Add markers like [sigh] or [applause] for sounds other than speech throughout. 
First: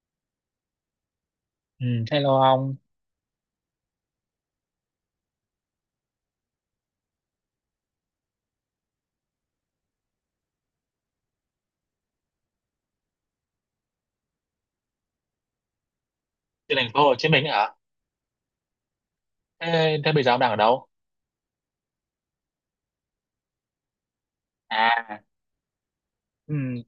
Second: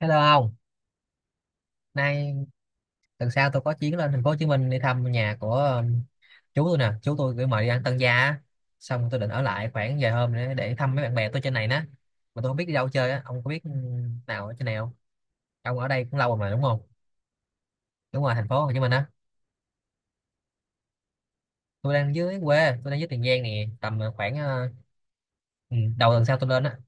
Hello ông, Ừ, hello nay ông. tuần sau tôi có chuyến lên thành phố Hồ Chí Minh đi thăm nhà của chú tôi nè, chú tôi gửi mời đi ăn tân gia á. Xong tôi định ở lại khoảng vài hôm nữa để thăm mấy bạn bè tôi trên này nè. Mà tôi không biết đi đâu chơi á, ông có biết nào ở trên này không? Ông ở đây cũng lâu rồi mà đúng Trên không? thành phố Hồ Chí Minh hả? Đúng rồi, thành phố Hồ Chí Minh á. Thế bây giờ ông đang ở đâu? Tôi đang dưới quê, tôi đang dưới Tiền Giang nè, tầm khoảng À, ừ, đầu tuần sau tôi lên á. ừ,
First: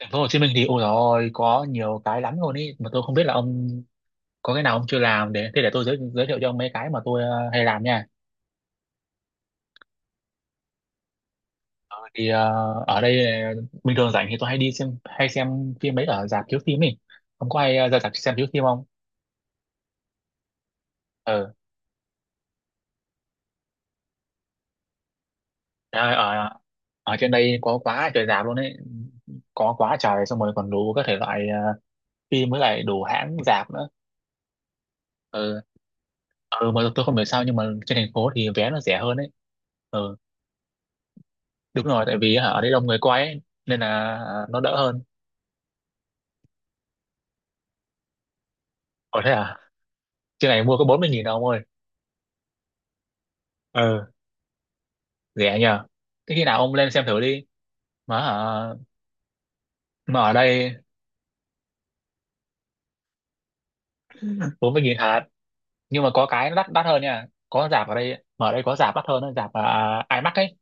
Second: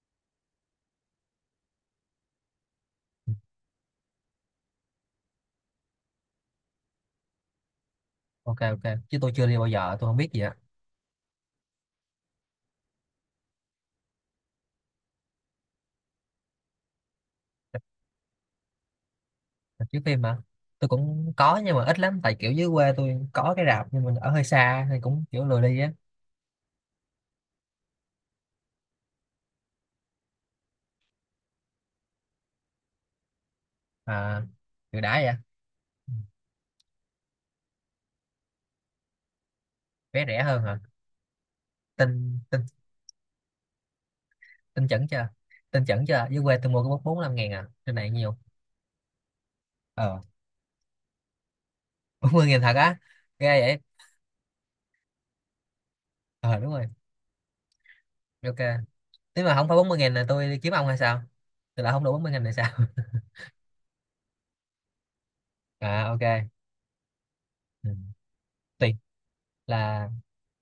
thành phố Hồ Chí Minh thì ôi rồi có nhiều cái lắm luôn ý, mà tôi không biết là ông có cái nào ông chưa làm để tôi giới thiệu cho ông mấy cái mà tôi hay làm nha. Ok ok, chứ tôi chưa đi bao giờ, tôi không biết gì á. Thì ở đây bình thường rảnh thì tôi hay đi xem hay xem phim mấy ở rạp chiếu phim ấy. Ông có hay ra rạp xem chiếu phim không? Chiếu phim mà. Tôi cũng Ừ. có nhưng mà ít lắm tại kiểu dưới quê tôi có cái rạp nhưng mình ở hơi xa thì cũng kiểu lười đi á. Trời ơi, ở ở trên đây có quá trời rạp luôn ấy. Có quá trời xong rồi còn đủ các thể loại phim với lại đủ hãng rạp nữa. À, từ đã vậy. Ừ, ừ mà tôi không hiểu sao nhưng mà trên thành phố thì vé nó rẻ hơn ấy. Ừ, Vé rẻ hơn hả? đúng rồi, tin tại vì hả, ở tin đây đông người quay ấy, nên là nó đỡ tin hơn. chuẩn chưa? Tin chuẩn chưa, dưới quê tôi mua có bốn bốn năm ngàn à, trên này nhiều Ở thế à, ờ. trên này mua có 40 nghìn đâu ông ơi. [laughs] 40 ngàn thật á? Ghê vậy. Ừ, rẻ nhờ. Thế khi Ờ nào đúng ông rồi. lên xem thử đi, mà hả, Ok, nếu mà không phải 40 ngàn mà là ở tôi đi đây kiếm ông hay sao. Tôi lại không đủ 40 ngàn này sao? 40 nghìn hạt, nhưng mà [laughs] À có cái ok. nó đắt đắt hơn nha, có rạp Ừ. ở đây, mà ở đây có Tùy rạp đắt hơn đó, rạp à, là IMAX ấy.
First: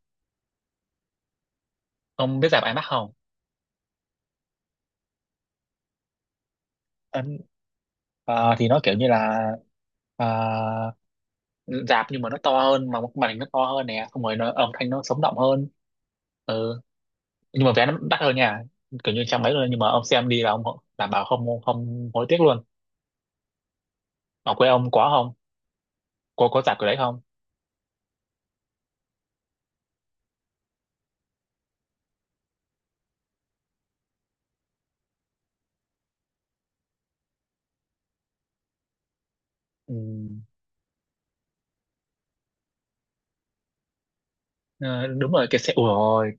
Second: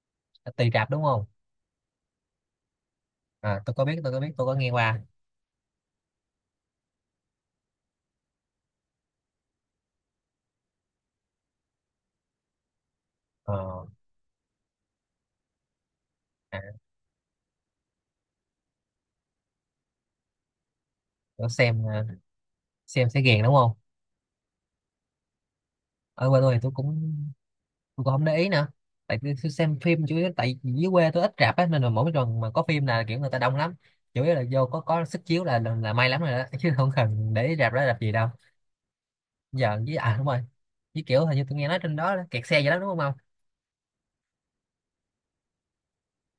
tùy rạp đúng không. Ông biết rạp IMAX không? À tôi có biết, tôi có biết, tôi có nghe qua. Ấn- À, thì nó kiểu như là à, rạp nhưng mà nó to hơn, mà màn hình nó to Ờ. hơn nè, xong rồi nó, âm thanh nó sống động hơn. À, Ừ, nhưng mà vé nó đắt hơn nha, kiểu như trăm mấy luôn, nhưng mà ông xem đi là ông đảm bảo không tôi xem không hối tiếc luôn. xem sẽ ghiền đúng không. Ở quê ông có không? Ở quê Có, tôi thì có tôi giảm cái đấy cũng, không? tôi cũng không để ý nữa. Tại tôi xem phim chủ yếu tại dưới quê tôi ít rạp á nên là mỗi lần mà có phim là kiểu người ta đông lắm. Chủ yếu là vô có sức chiếu là may lắm rồi đó. [laughs] Chứ không cần để ý rạp đó rạp gì đâu giờ Ừ. với à đúng rồi. Với kiểu hình như tôi nghe nói trên đó kẹt xe vậy đó đúng không không. Ờ, đúng rồi, cái xe ủa ôi,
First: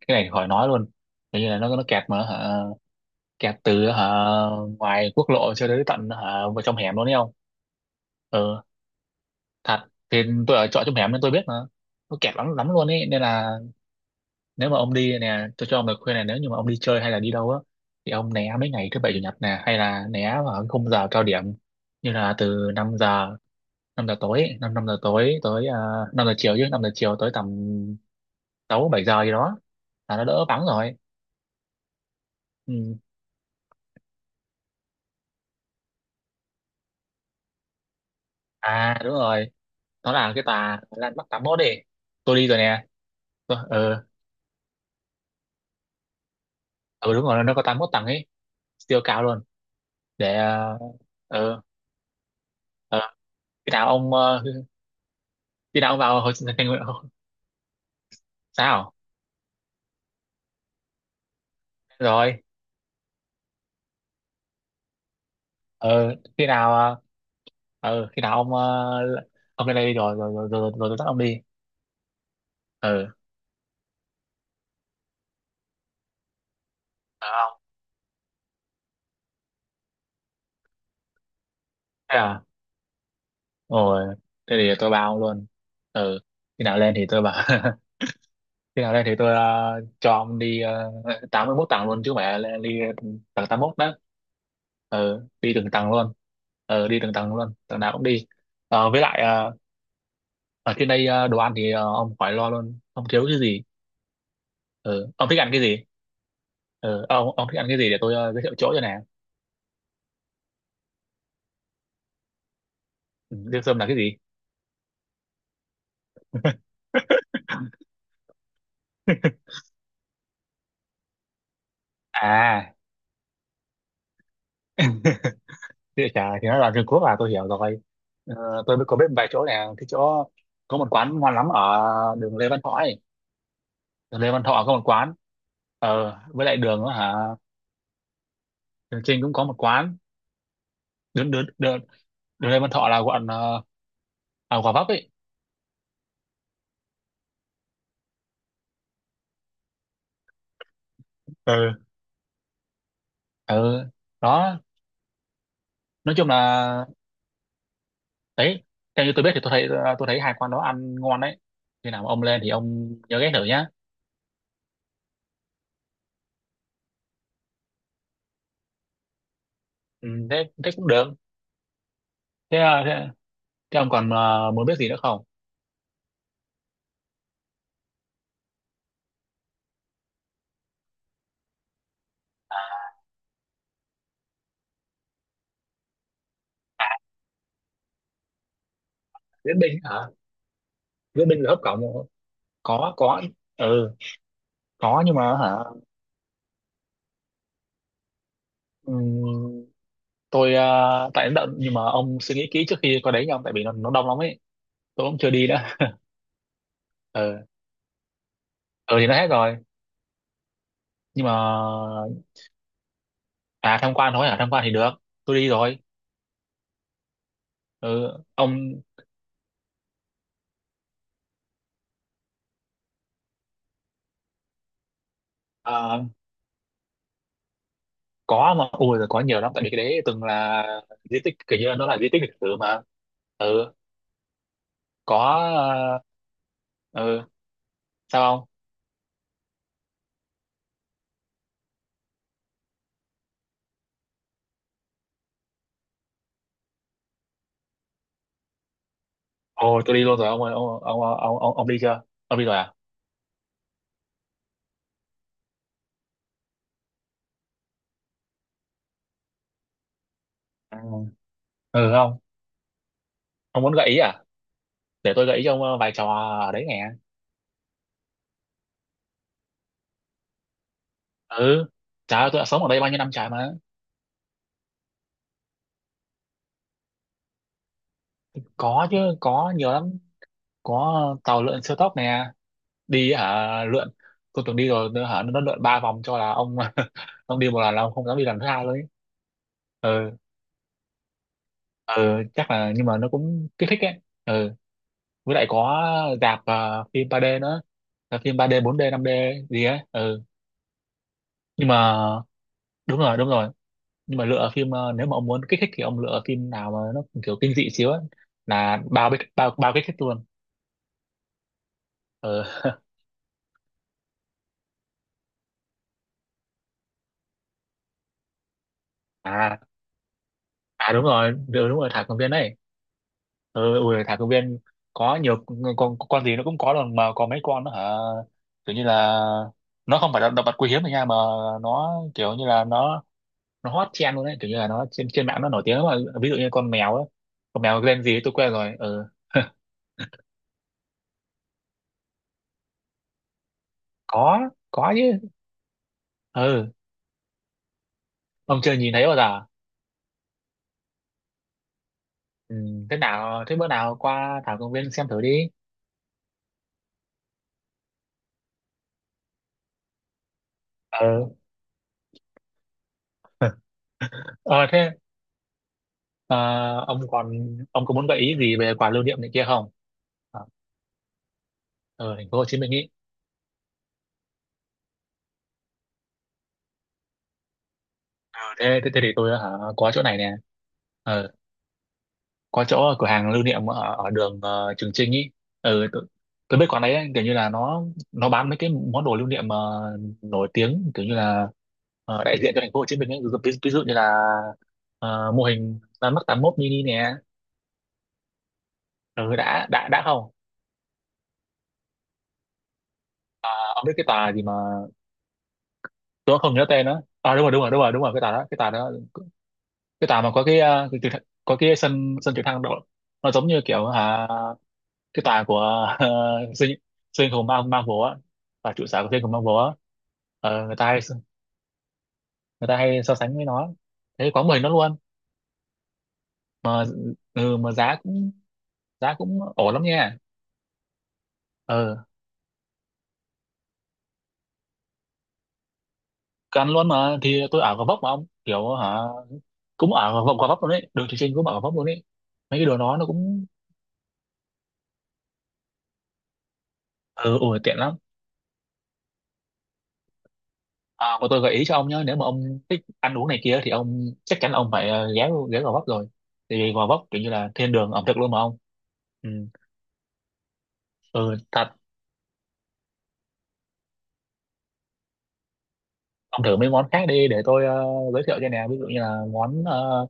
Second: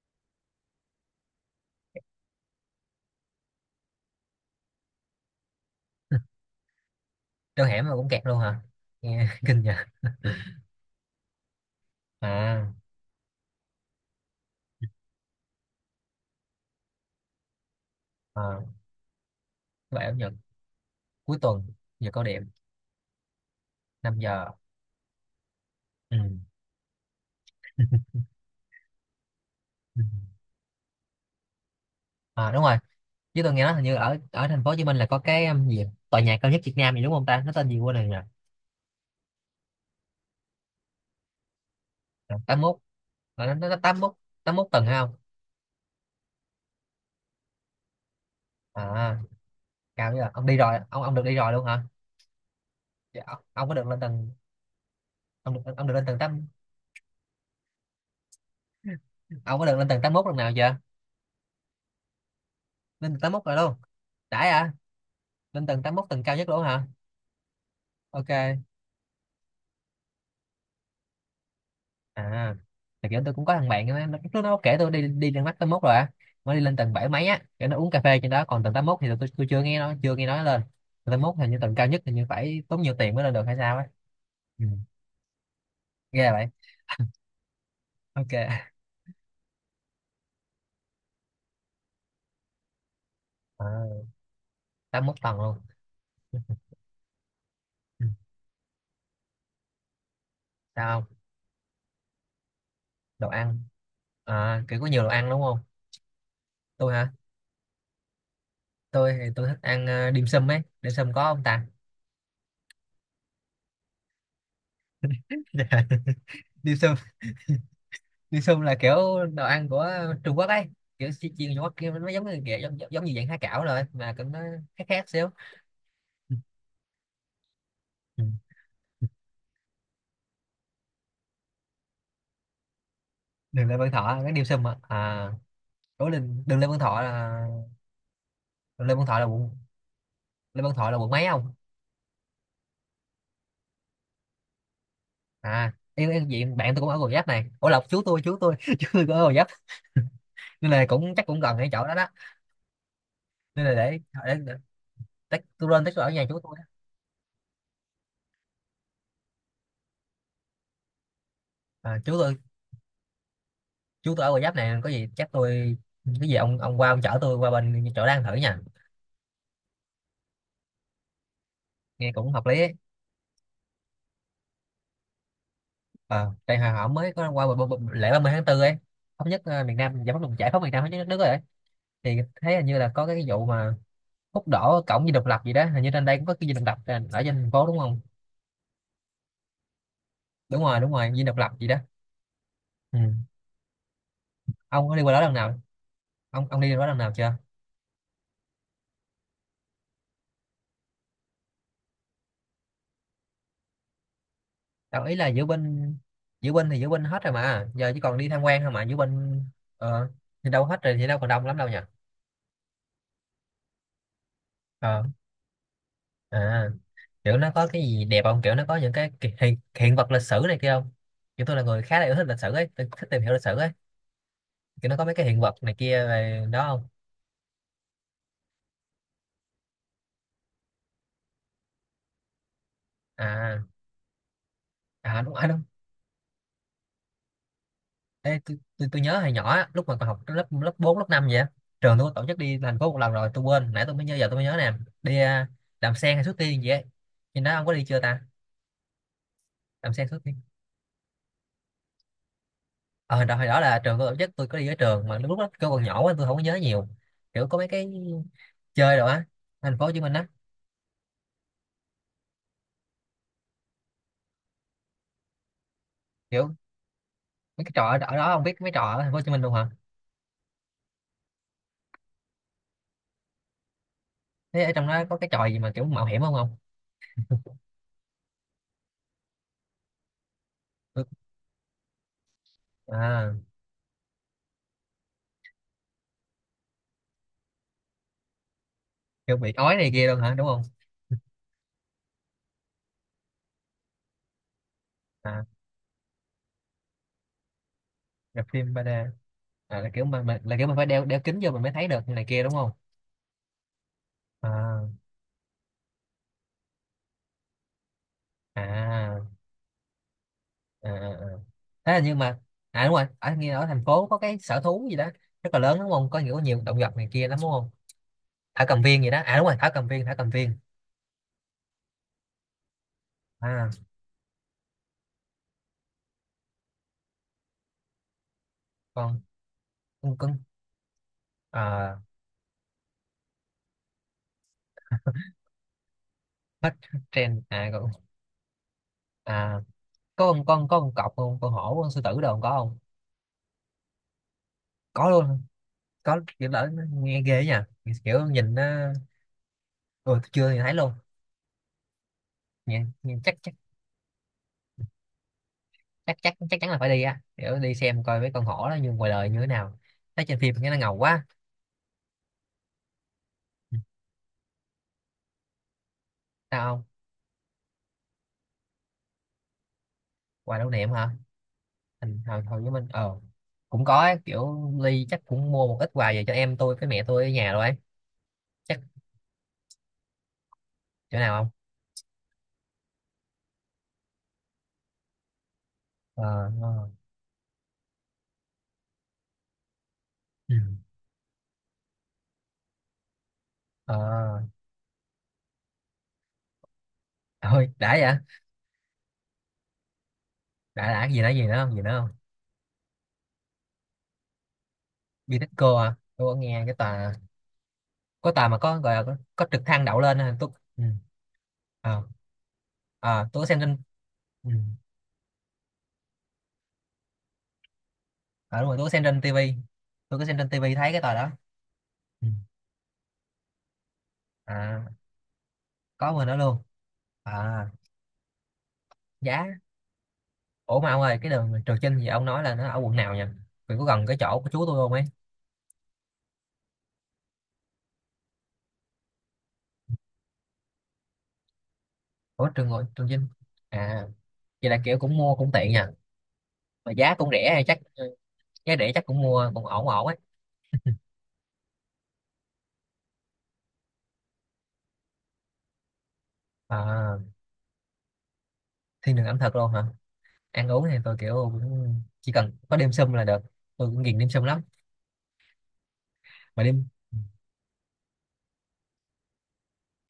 cái này khỏi nói luôn. Kiểu như là nó kẹt mà hả, kẹt từ hả ngoài quốc lộ cho đến tận hả vào trong hẻm luôn đấy không. Trong [laughs] hẻm mà cũng kẹt luôn hả? Ừ Nghe [laughs] kinh nhờ. thật, thì tôi ở trọ trong hẻm nên tôi biết mà, nó kẹt lắm À, lắm luôn ấy, nên là nếu mà ông đi nè, tôi cho ông lời khuyên này, nếu như mà ông đi chơi hay là đi đâu á thì ông né à, mấy ngày thứ bảy chủ nhật nè, hay vậy là ở Nhật né vào cái khung giờ cao cuối điểm, tuần giờ như cao là điểm từ năm giờ, năm giờ 5 giờ. tối, 5 5 giờ tối tới Ừ. 5 giờ chiều, chứ 5 giờ chiều tới tầm 6 7 giờ gì đó Ừ. là nó đỡ vắng rồi. À đúng rồi. Ừ. Chứ tôi nghe nói hình như ở ở thành phố Hồ Chí Minh là có cái gì tòa nhà cao nhất Việt Nam gì đúng không ta, nó tên gì quên rồi nhỉ. À đúng rồi, nó là cái tà Lan Bắc tám mốt đi, tôi đi rồi 81. nè. Là nó Tôi, nó nó tám mốt 81 tầng hay không? ừ, đúng rồi, nó có tám mốt tầng ấy, siêu À, cao luôn. cao chứ. Là Để ông đi ờ rồi, ông được đi rồi ờ luôn hả? ờ, Dạ, ông khi có được nào lên ông tầng, khi ông nào được ông lên tầng vào hồi tám sinh thành sao ông có được lên tầng 81 lần nào chưa? rồi Lên tầng tám mốt rồi luôn? Đãi à. Lên tầng tám mốt ờ tầng cao khi nhất luôn nào hả? Khi nào ông Ok. Ông lên đây đi, rồi rồi rồi rồi, rồi, tôi dắt ông đi. À Ờ thì được kiểu tôi cũng có thằng bạn á nó- lúc nó kể tôi đi đi lên mắt 81 rồi á. Mới đi lên tầng 7 mấy á, không? kiểu nó uống cà phê trên đó, còn tầng 81 thì tôi chưa nghe, nó chưa nghe nói lên tầng 81. Hình như tầng cao nhất thì Thế như à? phải tốn nhiều tiền mới lên được hay sao á. Rồi thế Ừ. thì tôi bảo ông luôn, ờ Ghê vậy. khi nào lên thì tôi bảo [laughs] Ok. khi nào lên thì tôi cho ông đi. Tám mươi mốt tầng luôn chứ mẹ, lên đi, tầng tám mốt đó. À, tám mốt Ờ tầng đi luôn. từng tầng luôn, ờ đi từng tầng luôn, tầng nào cũng Ừ. đi. ờ với lại ờ, ở trên Sao đây không? Đồ ăn thì ông khỏi lo luôn, không thiếu Đồ cái ăn. gì. À, kiểu có nhiều Ờ đồ ông ăn thích đúng ăn không. cái gì? Tôi ờ hả? ông ông thích ăn cái gì để tôi giới thiệu chỗ cho nè. Tôi thì tôi thích ăn dim sum ấy, dim sum có không ta? Liêu Sâm là cái gì? [laughs] Dạ. Dim [laughs] sum. [laughs] Dim sum là kiểu đồ ăn của Trung Quốc ấy, kiểu chiên Trung Quốc kia, nó giống như kiểu, À, giống, giống như dạng há cảo rồi mà cũng nó khác khác xíu. địa trà Ừ. thì nó là Trung Quốc à, tôi hiểu rồi. Ừ. Ờ, tôi mới có biết một vài chỗ này, cái chỗ có một quán ngon lắm ở đường Lê Văn Thọ ấy. Đường Lê Văn Thọ Đường Lê cái Văn dim Thọ sum có à, một quán. à đối Ờ, đường, với lại đường Lê Văn đường đó Thọ hả? là, đường Lê Đường Văn Thọ Chinh là cũng có quận, một quán. Lê Văn Thọ là quận mấy Đường, đường, không? đường, đường Lê Văn Thọ là quận Gò Vấp ấy. À em diện bạn tôi cũng ở Gò Vấp này, ủa lộc chú tôi, chú tôi [laughs] chú tôi cũng ở Gò Vấp nên là cũng chắc cũng gần cái Ừ. chỗ đó đó. Nên là Ừ. để, để Đó, tách tôi lên tách tôi ở nói nhà chung chú tôi á. là đấy, theo như tôi biết thì tôi thấy tôi thấy hai quán đó ăn ngon đấy. Khi À, nào mà chú ông tôi, lên thì ông nhớ ghé thử nhá. chú tôi ở Gò Vấp này có gì chắc tôi, cái gì ông qua ông chở tôi qua bên chỗ đang thử nha. Ừ, thế thế cũng được. Nghe cũng hợp Thế, lý ấy. ờ, thế Thế ông còn muốn biết gì nữa không? À, tại hồi họ mới có qua lễ 30 tháng 4 ấy, thống nhất miền Nam giải phóng giải phóng miền Nam thống nhất đất nước rồi ấy. Thì thấy hình như là có cái vụ mà hút đỏ cổng Dinh Độc Lập gì đó, hình như trên đây cũng có cái Dinh Độc Lập trên- ở trên thành phố đúng không? Viễn binh hả? Đúng rồi đúng rồi, Dinh Viễn Độc binh Lập là hấp gì đó. cổng không? Có, Ừ. có. Ừ, Ông có đi có qua nhưng đó lần mà hả? nào? Ông đi qua đó lần nào chưa? ừm, tôi tại nó đậm, nhưng mà ông suy nghĩ kỹ trước khi có đấy nha ông, tại vì nó đông lắm ấy. Đâu Tôi ý cũng chưa là diễu đi nữa. binh. Diễu binh thì diễu binh hết rồi Ừ. mà giờ chỉ còn đi tham quan thôi mà diễu Ừ thì nó hết binh. rồi. Ờ thì đâu hết rồi thì đâu Nhưng còn mà đông lắm đâu nhỉ. à tham quan thôi, à tham quan thì được. Ờ. Tôi đi rồi. À kiểu nó có cái gì Ừ, đẹp không, kiểu nó có ông những cái hiện, hiện vật lịch sử này kia không. Kiểu tôi là người khá là yêu thích lịch sử ấy, tôi thích tìm hiểu lịch sử ấy. Kiểu nó có mấy cái hiện vật này ờ, kia về đó không? có mà ui rồi, có nhiều lắm, tại vì cái đấy từng là di tích, kiểu như nó là di tích lịch sử mà. À Ừ, có à đúng à đúng. ờ, ừ, sao Ê, không? tôi nhớ hồi nhỏ á, lúc mà còn học lớp lớp 4 lớp 5 vậy á, trường tôi có tổ chức đi thành phố một lần rồi tôi quên, nãy tôi mới nhớ giờ tôi mới nhớ nè. Đi làm sen hay xuất tiên gì ấy, nhưng đó ông có đi chưa ta? Ồ, Làm tôi đi sen luôn xuất rồi tiên. ông ơi, ông đi chưa? Ông đi rồi à? Ờ đợt hồi đó là trường tôi tổ chức, tôi có đi với trường mà lúc đó tôi còn nhỏ quá tôi không có nhớ nhiều, kiểu có mấy cái chơi rồi á, thành phố Hồ Chí Minh á. À, ừ không, ông muốn gợi ý à? Để tôi gợi ý cho ông vài trò ở Kiểu đấy nghe. mấy cái trò ở ở đó, không biết mấy trò ở thành phố Hồ Chí Minh luôn hả? Ừ trời ơi, tôi đã sống ở đây bao nhiêu năm trời mà. Thế ở trong đó có cái trò gì mà kiểu mạo hiểm không không? Có chứ, có nhiều lắm. Có Tôi-, tàu lượn siêu tốc nè, đi à, hả lượn. Tôi từng đi rồi, nó hả nó lượn ba vòng cho là ông [laughs] ông đi một lần là ông không dám đi lần thứ hai luôn ấy. kiểu bị ói này kia Ừ, luôn hả đúng không? ừ, chắc là, nhưng mà nó cũng kích thích ấy. Ừ, À, với lại có rạp phim 3D nữa. Là phim gặp 3D, phim 4D, ba d. 5D gì ấy. À, là kiểu Ừ, mà là kiểu mình phải đeo đeo kính vô mình nhưng mới thấy mà được này kia đúng không? đúng rồi đúng rồi, nhưng mà lựa phim À. nếu mà ông muốn kích thích thì ông lựa phim nào mà nó kiểu kinh dị xíu á là bao À. bích- bao bao kích thích luôn. À, à. À. Thế là nhưng mà Ờ [laughs] à đúng rồi, ở nghe ở thành phố có cái sở thú gì đó rất là lớn đúng không, có nhiều nhiều động vật này kia lắm đúng không? Thảo cầm viên gì đó, à đúng rồi à thảo cầm viên thảo cầm viên. à đúng rồi đúng, đúng rồi, thả công viên đấy. À Ui, thả công viên có nhiều con gì nó cũng có luôn mà, có mấy con nó hả, kiểu như là con nó không con phải là động con. vật quý hiếm rồi nha, mà À, nó kiểu như là nó hot trend luôn đấy, kiểu như là nó trên trên mạng nó nổi tiếng lắm mà, ví dụ như con hết mèo á, trend con à mèo con? tên gì ấy, tôi quên rồi ừ [laughs] À có con có con cọp không, con hổ con sư tử đâu có không? có có Có luôn chứ. hả? Có, kiểu lỡ Ừ nó nghe ghê ấy nha, kiểu nhìn ông nó. chưa nhìn thấy bao giờ. Ừ, chưa thì thấy luôn. Ừ. Nhìn, Thế nhìn chắc nào, chắc thế bữa nào qua thảo công viên xem thử đi. chắc chắc chắc chắn là phải đi á, kiểu đi xem coi mấy con hổ đó như ngoài đời như thế nào, thấy trên phim nghe nó ngầu quá. ờ Ừ, ờ thế ờ, sao không? ông còn, ông có muốn gợi ý gì về quà lưu niệm này kia không, ở Quà lưu niệm hả? ờ, ở Thành thành phố hồi Hồ Chí hồi với Minh mình ý? Cũng có ấy, kiểu Ly chắc cũng mua một ít quà về cho em tôi với mẹ tôi ở nhà rồi ấy. Ờ, Chắc. thế, thế thì tôi hả, có chỗ này nè, Chỗ ờ, nào không? có chỗ ở cửa hàng lưu niệm ở, ở đường Trường Chinh ý. ừ, tôi, Ờ, tôi biết quán đấy ấy, kiểu như là nó bán mấy cái món đồ lưu niệm nổi ừ. tiếng, kiểu như là đại diện cho thành phố Hồ Chí Minh ấy. Ví dụ như Ờ, là mô hình ra mắt tám mốt mini nè. thôi đã vậy đã. Ừ, đã không, Đã cái gì nữa, gì nữa không, gì nữa không? ông biết cái tà gì mà Bitexco à, tôi có tôi không nghe nhớ cái tên đó? tòa, À, đúng rồi, cái tà có đó, tòa cái mà tà có đó, gọi là có trực thăng đậu cái lên tà mà à có tôi. cái Ừ. à, cái có cái Ờ, sân sân trực thăng đội. ờ, Nó tôi có giống xem như trên. kiểu hả, Ừ. cái tà của siêu siêu anh [laughs] hùng Marvel á, À, đúng và rồi tôi trụ có sở xem của siêu trên anh hùng tivi, Marvel á. tôi có xem trên Ờ, tivi thấy cái tòa đó. Ừ. người ta hay so sánh với nó thế, quá mười nó À luôn có người đó luôn. mà. Ừ, À mà giá cũng, giá cũng giá. ổn lắm nha. Ủa mà ông ơi, cái đường Trường Chinh Ờ gì ông nói là nó ở quận nào nhỉ? Vì có gần cái chỗ của chú tôi không ấy. cứ ăn luôn mà, thì tôi ở Gò Vấp mà ông, kiểu hả, cũng ở Gò Vấp, Gò Vấp luôn đấy, đường Trường Chinh cũng ở Gò Vấp luôn đấy, Ủa mấy cái Trường đồ Ngộ đó Trường nó Chinh. cũng. À vậy là kiểu cũng mua cũng tiện nhỉ. Mà giá cũng Ừ, rẻ ủa hay tiện chắc lắm. giá rẻ chắc cũng mua cũng ổn ổn ấy. À, mà tôi gợi ý cho ông nhé, nếu mà ông thích ăn uống này kia thì ông chắc chắn ông phải ghé ghé Gò Vấp rồi, tại vì Gò Vấp À, kiểu như là thiên đường ẩm thực luôn mà ông. thiên đường Ừ. ẩm thực luôn hả? Ăn uống thì tôi kiểu Ừ thật, cũng chỉ cần có đêm sum là được, tôi cũng ghiền đêm sum lắm. ông thử Mà mấy đêm, món khác đi, để tôi giới thiệu cho nè, ví dụ như là món ờ,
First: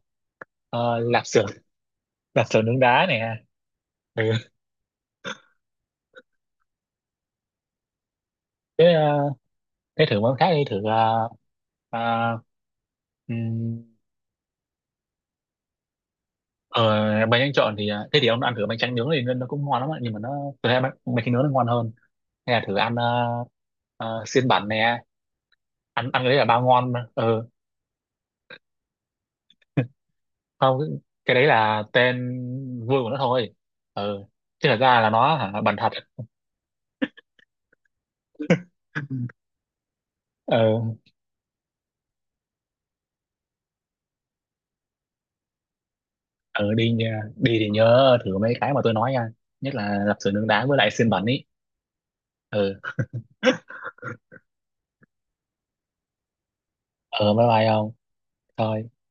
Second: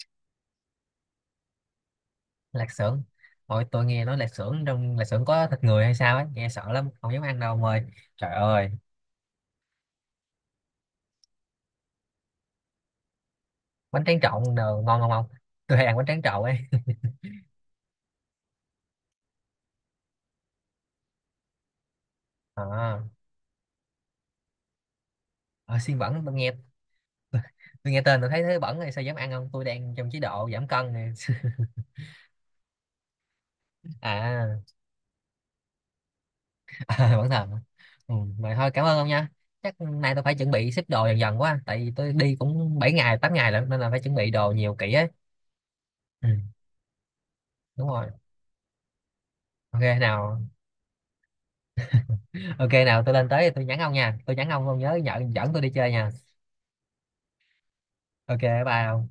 ờ, lạp xưởng [laughs] lạp xưởng lạc nướng xưởng. đá nè. Hồi tôi nghe nói Ừ. lạc xưởng, trong lạc xưởng có thịt người hay sao ấy, nghe sợ lắm không dám ăn đâu ông ơi. Trời ơi. Thế, thế thử món khác đi, thử à, ừm, Bánh tráng trộn đồ ngon không ông, tôi hay ăn bánh tráng trộn ấy. ở, bánh tráng trộn thì à, thế thì ông ăn thử bánh tráng nướng thì nó cũng ngon lắm ạ, nhưng mà nó, tôi thấy bánh, bánh tráng nướng nó ngon hơn. Hay là thử ăn À, xiên bản nè, ở xiên ăn bẩn ăn cái tôi đấy là nghe, bao ngon mà. Ừ, tôi nghe tên tôi thấy thấy bẩn rồi sao dám ăn, không tôi đang trong chế độ giảm không, cái, cân này. cái đấy là tên vui của nó thôi. [laughs] Ừ, À. chứ thật ra là nó hả bẩn thật. [laughs] Ờ, vẫn thầm. Ừ, vậy thôi cảm ơn ông nha. Chắc nay tôi phải chuẩn bị xếp Ừ. đồ dần dần quá, tại vì tôi đi cũng 7 ngày 8 ngày lận nên là phải chuẩn bị đồ nhiều kỹ ấy. Ừ, Ừ đi nha- đi thì đúng rồi. nhớ thử mấy cái mà tôi nói nha, nhất Ok là lạp xưởng nào. nướng đá với lại xiên bẩn ý. Ok Ừ. nào, tôi lên tới thì tôi nhắn ông nha, tôi nhắn ông nhớ nhờ, dẫn tôi đi chơi nha. Ờ bye bye không, Ok, bye thôi. ông.